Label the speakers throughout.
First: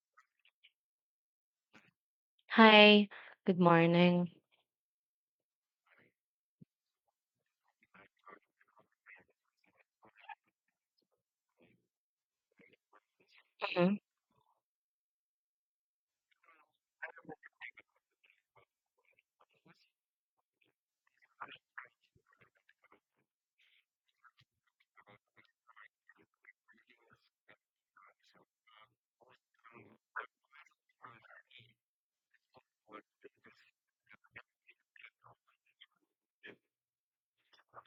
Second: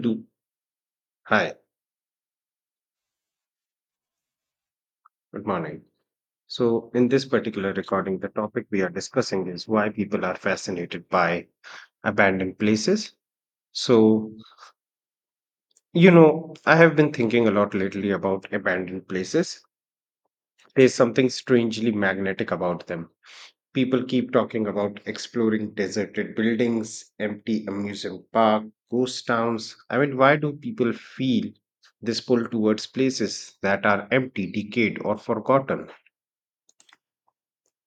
Speaker 1: Do. Hi,
Speaker 2: Hi, good morning.
Speaker 1: good morning. So, in this particular recording, the topic we are discussing is why people are fascinated by abandoned places.
Speaker 2: Mhm.
Speaker 1: So, I have been thinking a lot lately about abandoned places. There's something strangely magnetic about them. People keep talking about exploring deserted buildings, empty amusement park, ghost towns. I mean, why do people feel this pull towards places that are empty, decayed, or forgotten?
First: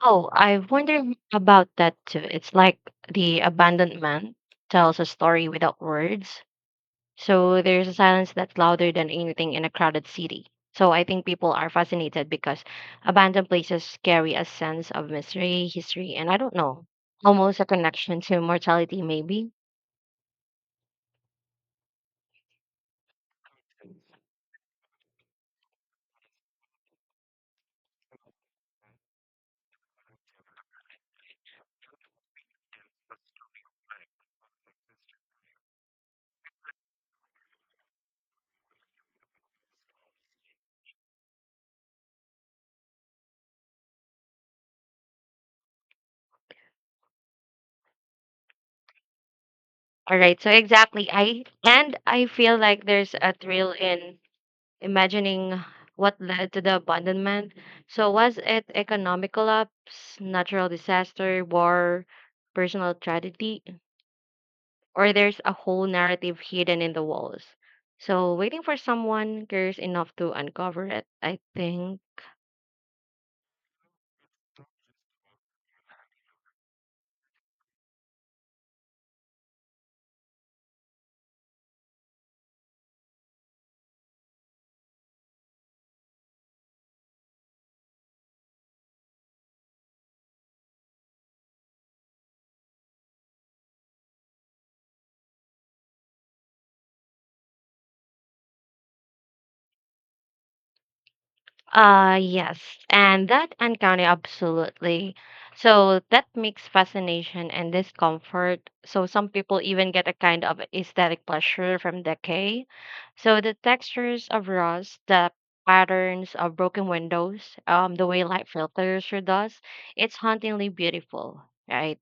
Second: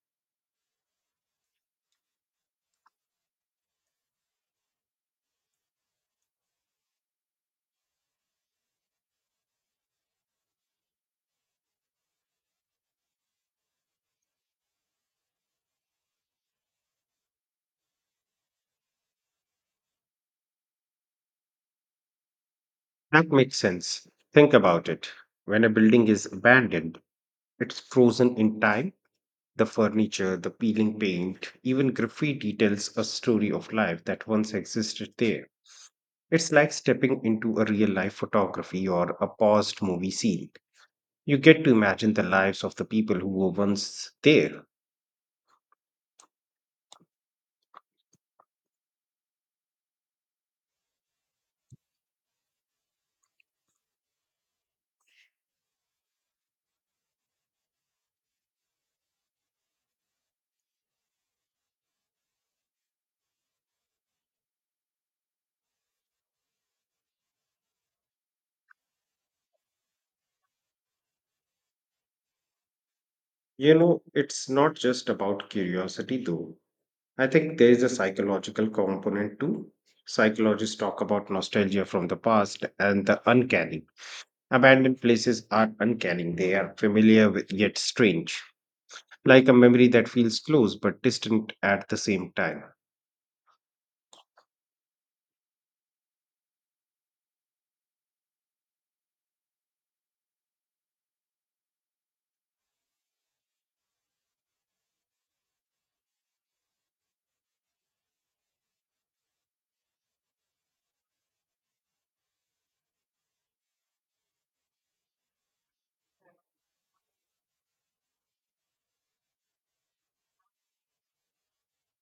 Speaker 2: Oh, I wonder about that too. It's like the abandoned man tells a story without words. So there's a silence that's louder than anything in a crowded city. So I think people are fascinated because abandoned places carry a sense of mystery, history, and I don't know, almost a connection to mortality, maybe.
Speaker 1: That makes sense. Think about it. When a building is abandoned, it's frozen in time. The furniture, the peeling paint, even graffiti tells a story of life that once existed there. It's like stepping into a real life photography or a paused movie scene. You get to imagine the lives of the people who were once there.
Speaker 2: All right, so exactly. I feel like there's a thrill in imagining what led to the abandonment. So, was it economic collapse, natural disaster, war, personal tragedy, or there's a whole narrative hidden in the walls? So, waiting for someone curious enough to uncover it, I think.
Speaker 1: You know, it's not just about curiosity though. I think there is a psychological component too. Psychologists talk about nostalgia from the past and the uncanny. Abandoned places are uncanny, they are familiar with, yet strange, like a memory that feels close but distant at the same time.
Speaker 2: Yes, and that encounter absolutely. So that makes fascination and discomfort. So some people even get a kind of aesthetic pleasure from decay. So the textures of rust, the patterns of broken windows, the way light filters through dust, it's hauntingly beautiful, right?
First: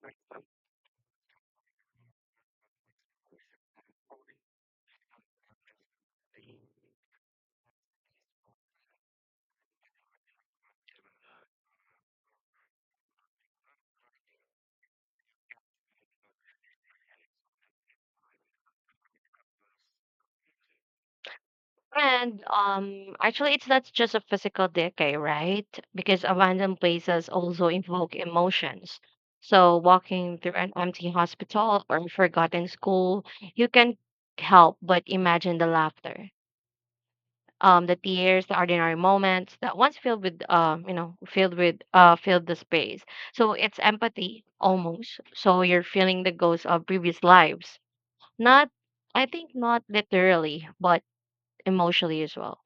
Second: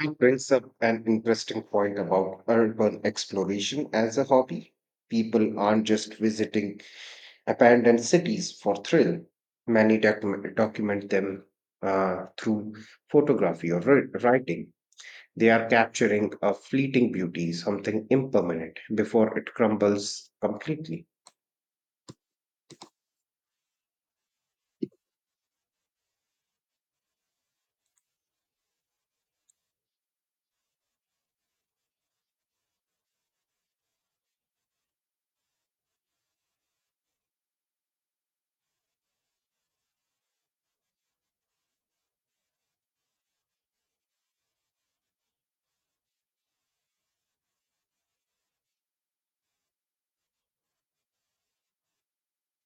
Speaker 1: It brings up an interesting point about urban exploration as a hobby. People aren't just visiting abandoned cities for thrill, many document them through photography or writing. They are capturing a fleeting beauty, something impermanent, before it crumbles completely.
Speaker 2: And actually, it's not just a physical decay, right? Because abandoned places also evoke emotions. So, walking through an empty hospital or a forgotten school, you can help but imagine the laughter, the tears, the ordinary moments that once filled with, filled with, filled the space. So it's empathy almost. So you're feeling the ghosts of previous lives, not, I think, not literally, but emotionally as well.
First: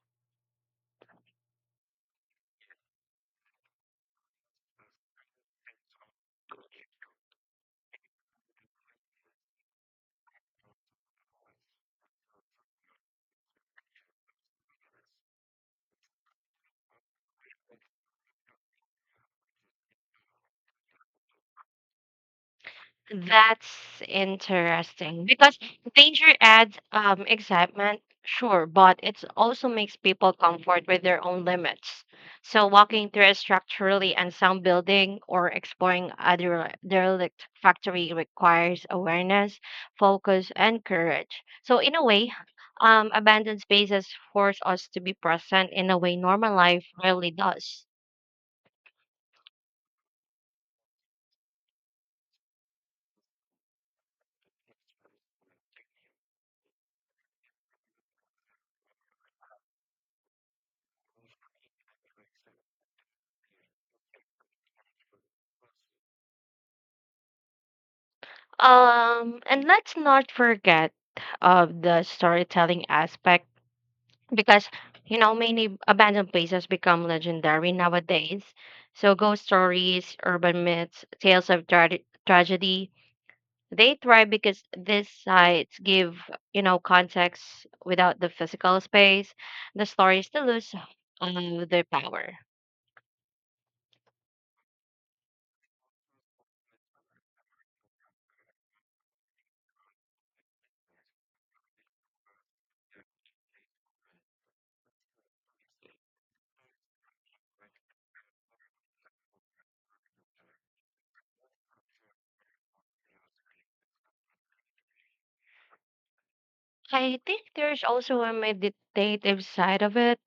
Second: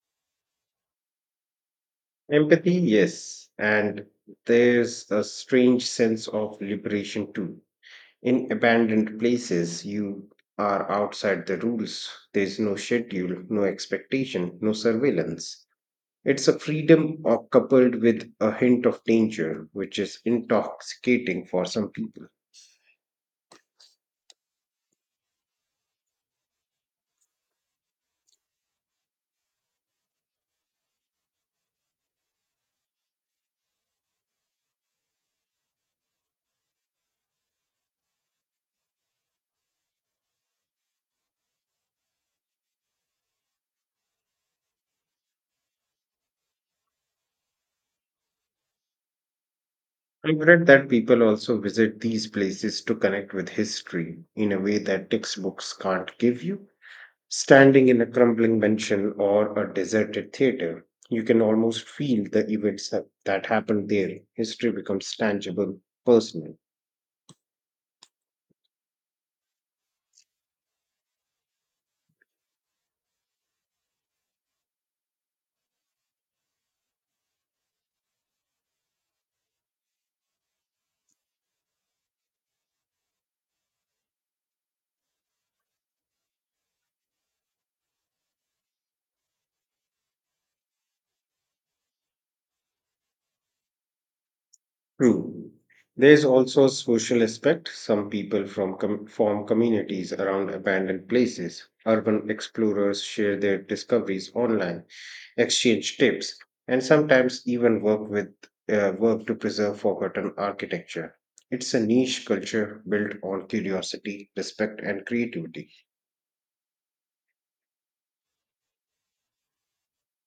Speaker 1: Empathy, yes. And there's a strange sense of liberation too. In abandoned places, you are outside the rules. There's no schedule, no expectation, no surveillance. It's a freedom or coupled with a hint of danger, which is intoxicating for some people.
Speaker 2: That's interesting because danger adds excitement, sure, but it also makes people comfort with their own limits. So, walking through a structurally unsound building or exploring a derelict factory requires awareness, focus, and courage. So, in a way, abandoned spaces force us to be present in a way normal life rarely does.
Speaker 1: I've read that people also visit these places to connect with history in a way that textbooks can't give you. Standing in a crumbling mansion or a deserted theater, you can almost feel the events that happened there. History becomes tangible, personal.
Speaker 2: And let's not forget of the storytelling aspect because you know many abandoned places become legendary nowadays, so ghost stories, urban myths, tales of tragedy, they thrive because these sites give, you know, context. Without the physical space the stories still lose their power.
Speaker 1: True. There is also social aspect. Some people form communities around abandoned places. Urban explorers share their discoveries online, exchange tips, and sometimes even work with work to preserve forgotten architecture. It's a niche culture built on curiosity, respect, and creativity.
Speaker 2: I think there's also a meditative side of it.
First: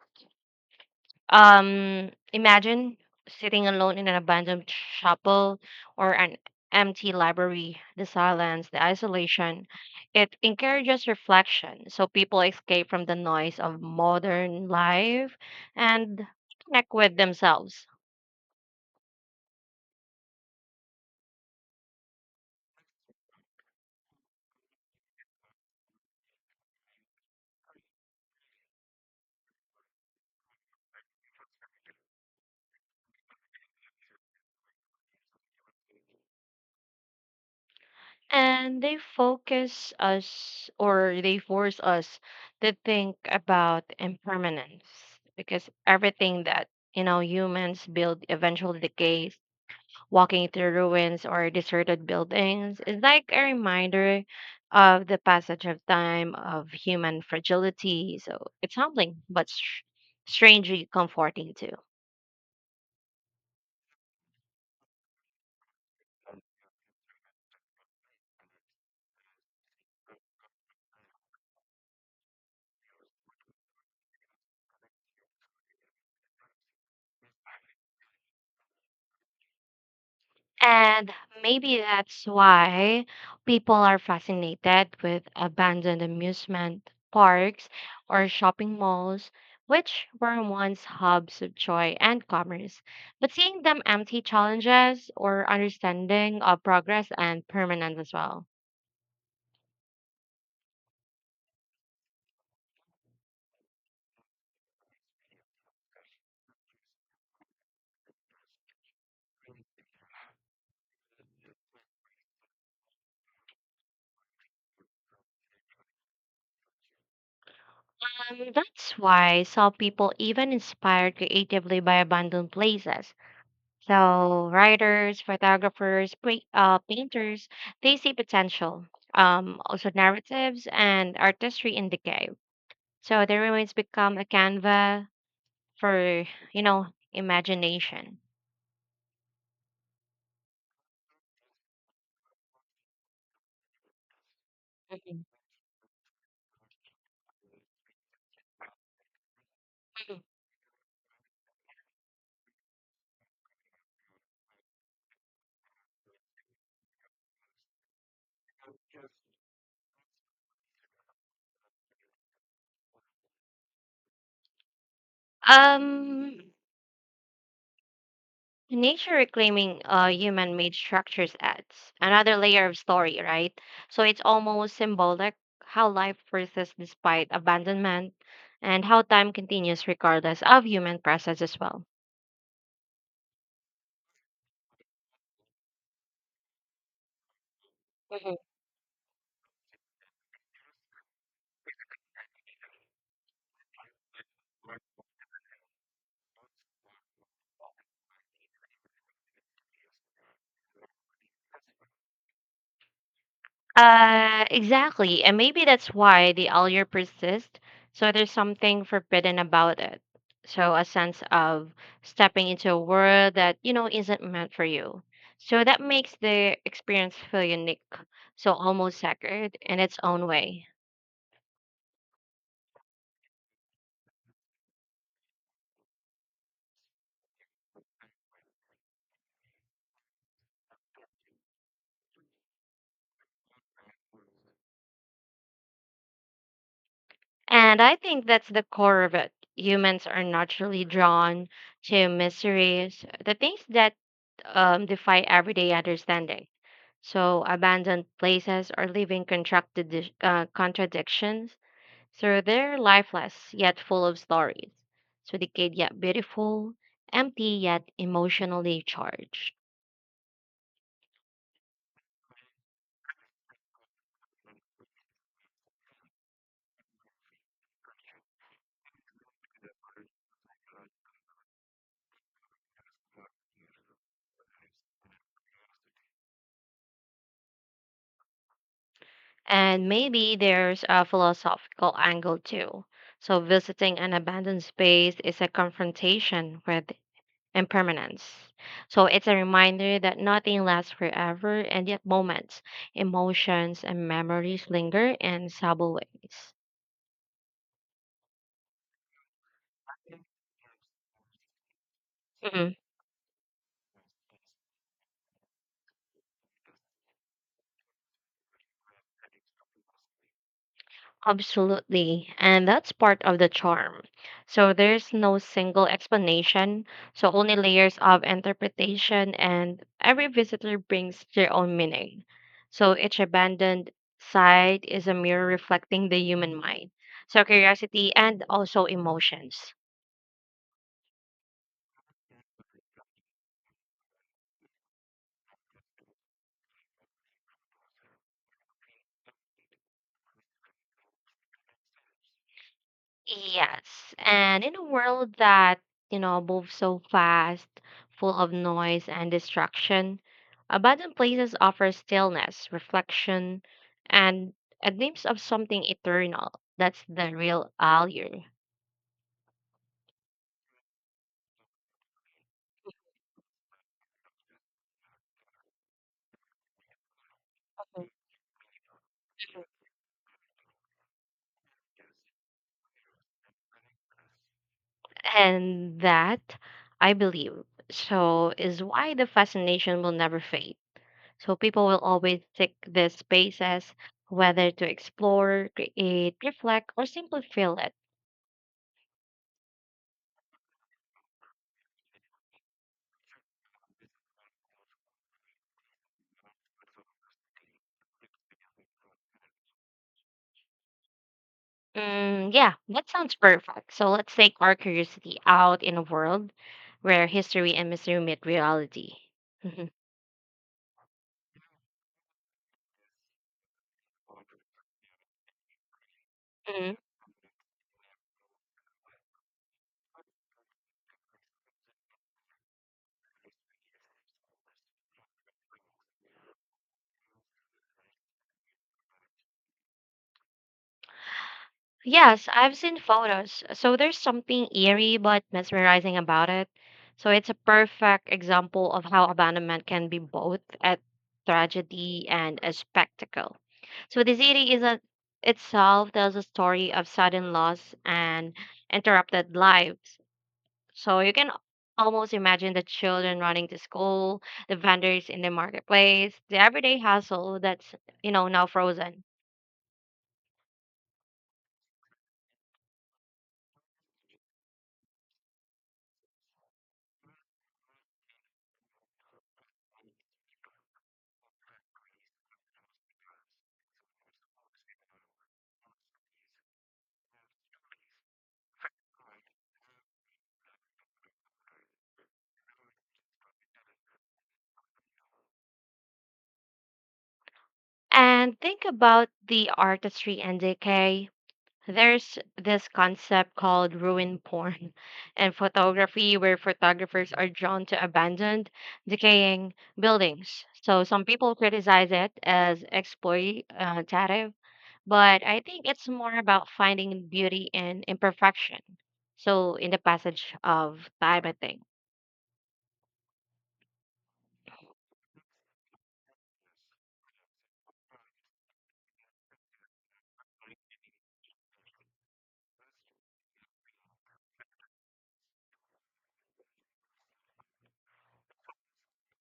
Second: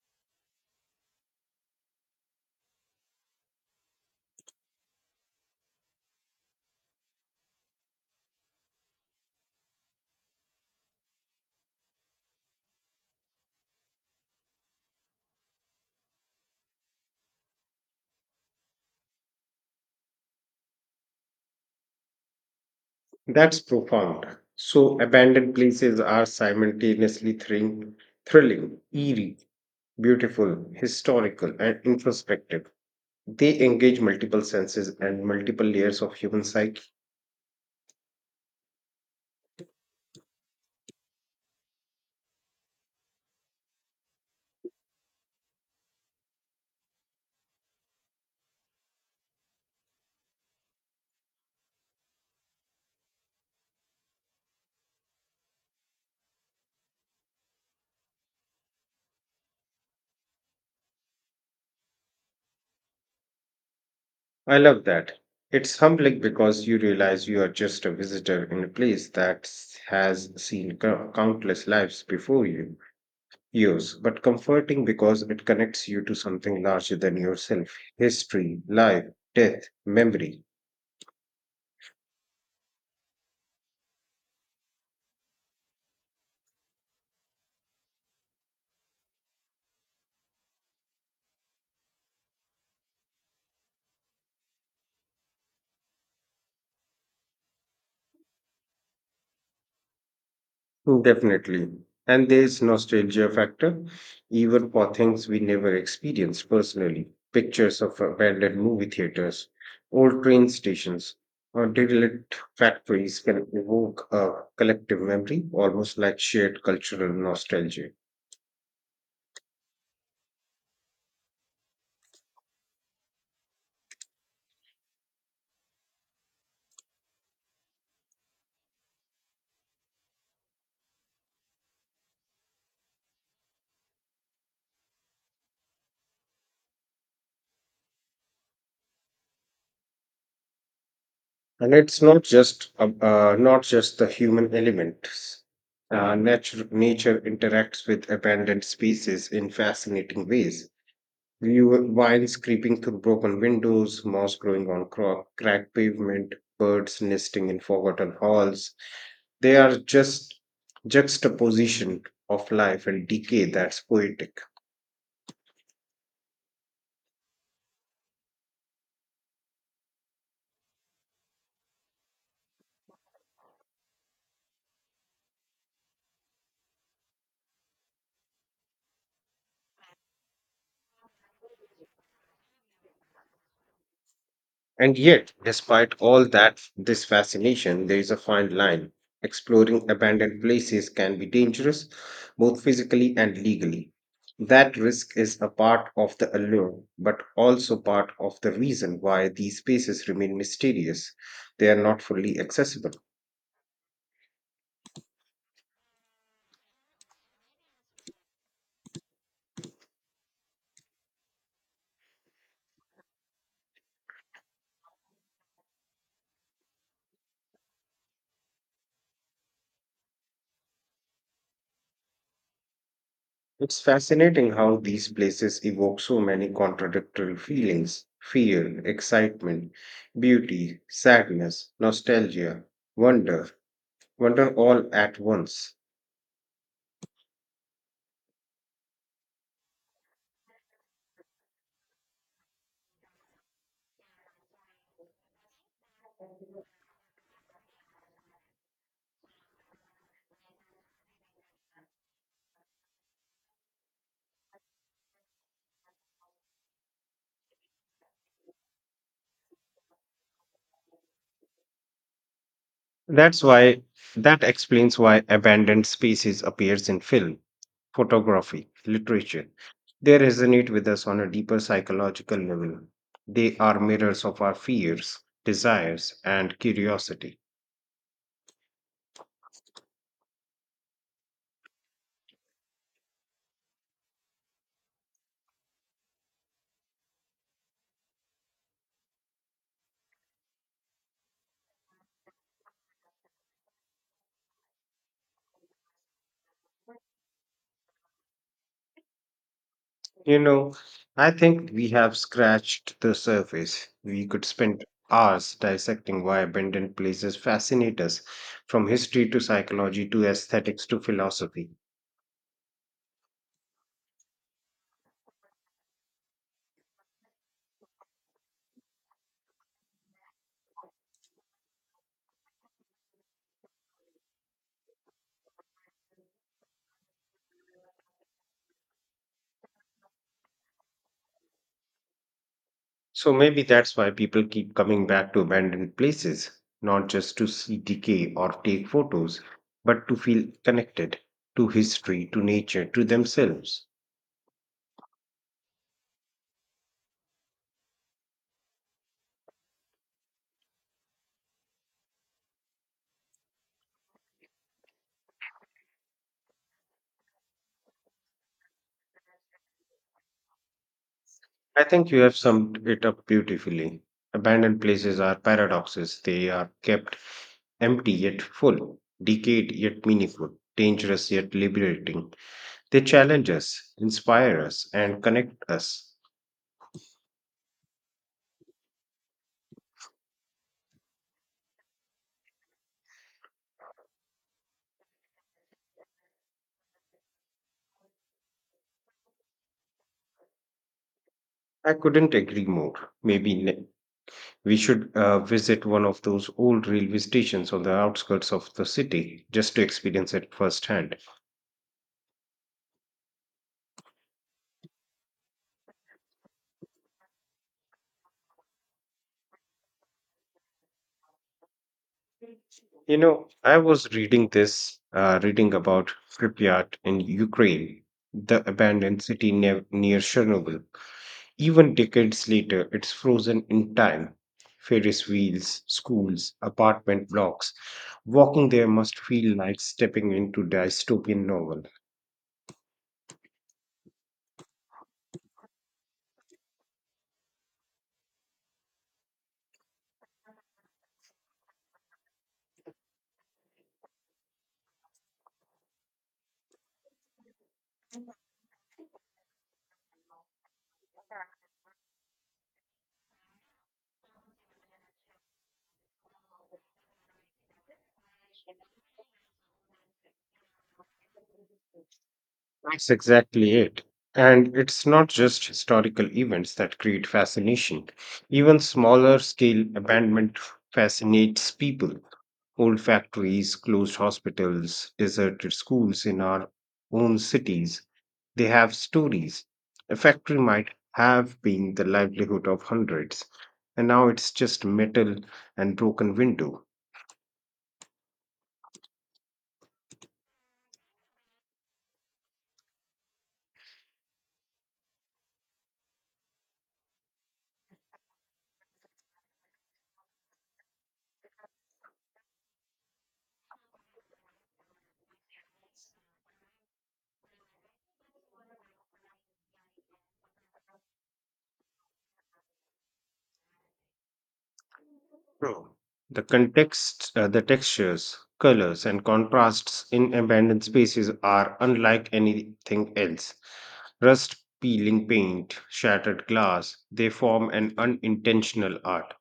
Speaker 2: Imagine sitting alone in an abandoned chapel or an empty library, the silence, the isolation. It encourages reflection, so people escape from the noise of modern life and connect with themselves.
Speaker 1: That's profound. So abandoned places are simultaneously thrilling, eerie, beautiful, historical, and introspective. They engage multiple senses and multiple layers of human psyche.
Speaker 2: And they focus us, or they force us to think about impermanence, because everything that, you know, humans build eventually decays. Walking through ruins or deserted buildings is like a reminder of the passage of time, of human fragility. So it's humbling, but strangely comforting too.
Speaker 1: I love that. It's humbling because you realize you are just a visitor in a place that has seen countless lives before you. Yours, but comforting because it connects you to something larger than yourself history, life, death, memory.
Speaker 2: And maybe that's why people are fascinated with abandoned amusement parks or shopping malls, which were once hubs of joy and commerce. But seeing them empty challenges or understanding of progress and permanence as well.
Speaker 1: Definitely. And there's nostalgia factor, even for things we never experienced personally. Pictures of abandoned movie theaters, old train stations, or derelict factories can evoke a collective memory, almost like shared cultural nostalgia.
Speaker 2: And that's why some people even inspired creatively by abandoned places. So writers, photographers, painters, they see potential. Also narratives and artistry in decay. So the ruins become a canvas for, you know, imagination.
Speaker 1: And it's not just not just the human
Speaker 2: Mhm.
Speaker 1: elements. Nature interacts with abandoned spaces in fascinating ways. View Wild creeping through broken windows, moss growing on cracked pavement, birds nesting in forgotten halls. They are just juxtaposition of life and decay that's poetic.
Speaker 2: Um, Nature reclaiming human made structures adds another layer of story, right? So it's almost symbolic how life persists despite abandonment, and how time continues regardless of human presence as well.
Speaker 1: And yet, despite all that, this fascination, there is a fine line. Exploring abandoned places can be dangerous, both physically and legally. That risk is a part of the allure, but also part of the reason why these spaces remain mysterious. They are not fully accessible.
Speaker 2: Exactly. And maybe that's why the allure persists. So there's something forbidden about it. So a sense of stepping into a world that, you know, isn't meant for you. So that makes the experience feel unique. So almost sacred in its own way.
Speaker 1: It's fascinating how these places evoke so many contradictory feelings fear, excitement, beauty, sadness, nostalgia, wonder. wonder all at once.
Speaker 2: And I think that's the core of it. Humans are naturally drawn to mysteries, the things that defy everyday understanding. So, abandoned places are living contradictions. So, they're lifeless yet full of stories. So, decayed yet beautiful, empty yet emotionally charged.
Speaker 1: That's why that explains why abandoned species appears in film, photography, literature. They resonate with us on a deeper psychological level. They are mirrors of our fears, desires, and curiosity.
Speaker 2: And maybe there's a philosophical angle too. So, visiting an abandoned space is a confrontation with impermanence. So, it's a reminder that nothing lasts forever, and yet moments, emotions, and memories linger in subtle ways.
Speaker 1: You know, I think we have
Speaker 2: Mhm.
Speaker 1: scratched the surface. We could spend hours dissecting why abandoned places fascinate us, from history to psychology to aesthetics to philosophy.
Speaker 2: Absolutely. And that's part of the charm. So there's no single explanation, so only layers of interpretation, and every visitor brings their own meaning. So each abandoned site is a mirror reflecting the human mind. So curiosity and also emotions.
Speaker 1: So maybe that's why people keep coming back to abandoned places, not just to see decay or take photos, but to feel connected to history, to nature, to themselves.
Speaker 2: Yes. And in a world that, you know, moves so fast, full of noise and distraction, abandoned places offer stillness, reflection, and a glimpse of something eternal. That's the real allure.
Speaker 1: I think you have summed it up beautifully. Abandoned places are paradoxes. They are kept empty yet full, decayed yet meaningful, dangerous yet liberating. They challenge us, inspire us, and connect
Speaker 2: And
Speaker 1: us.
Speaker 2: that, I believe, so is why the fascination will never fade. So people will always seek these spaces, whether to explore, create, reflect, or simply feel it.
Speaker 1: I couldn't agree more. Maybe ne- We should visit one of those old railway stations on the outskirts of the city just to experience it firsthand.
Speaker 2: Mm, yeah, that sounds perfect. So let's take our curiosity out in a world where history and mystery meet reality. Mhm.
Speaker 1: You know, I was reading about Pripyat
Speaker 2: Mhm.
Speaker 1: in Ukraine, the abandoned city near Chernobyl. Even decades later, it's frozen in time. Ferris wheels, schools, apartment blocks. Walking there must feel like stepping into dystopian novel.
Speaker 2: Yes, I've seen photos. So there's something eerie but mesmerizing about it. So it's a perfect example of how abandonment can be both a tragedy and a spectacle. So the city is a, itself tells a story of sudden loss and interrupted lives. So you can almost imagine the children running to school, the vendors in the marketplace, the everyday hustle that's, you know, now frozen.
Speaker 1: That's exactly it. And it's not just historical events that create fascination. Even smaller scale abandonment fascinates people. Old factories, closed hospitals, deserted schools in our own cities. They have stories. A factory might have been the livelihood of hundreds, and now it's just metal and broken window.
Speaker 2: And think about the artistry and decay. There's this concept called ruin porn and photography, where photographers are drawn to abandoned, decaying buildings. So some people criticize it as exploitative, but I think it's more about finding beauty in imperfection. So, in the passage of time, I think.
Speaker 1: True. The the textures, colors, and contrasts in abandoned spaces are unlike anything else. Rust, peeling paint, shattered glass, they form an unintentional art.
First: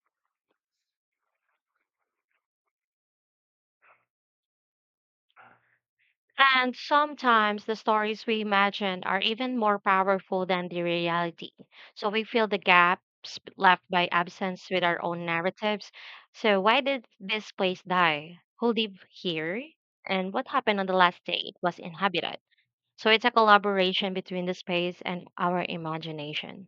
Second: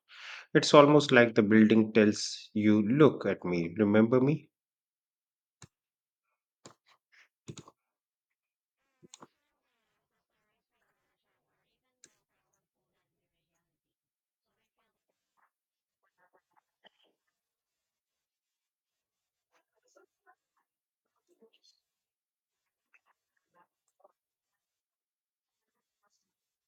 Speaker 1: It's almost like the building tells you, "Look at me, remember me?"
Speaker 2: And sometimes the stories we imagine are even more powerful than the reality. So, we fill the gaps left by absence with our own narratives. So, why did this place die? Who lived here? And what happened on the last day it was inhabited? So, it's a collaboration between the space and our imagination.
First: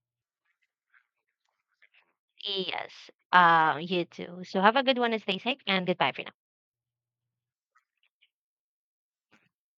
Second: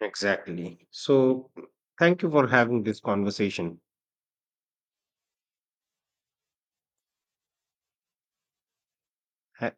Speaker 1: Exactly. So, thank you for having this
Speaker 2: Yes.
Speaker 1: conversation.
Speaker 2: You too. So have a good one and stay safe, and goodbye for now.
Speaker 1: Ha-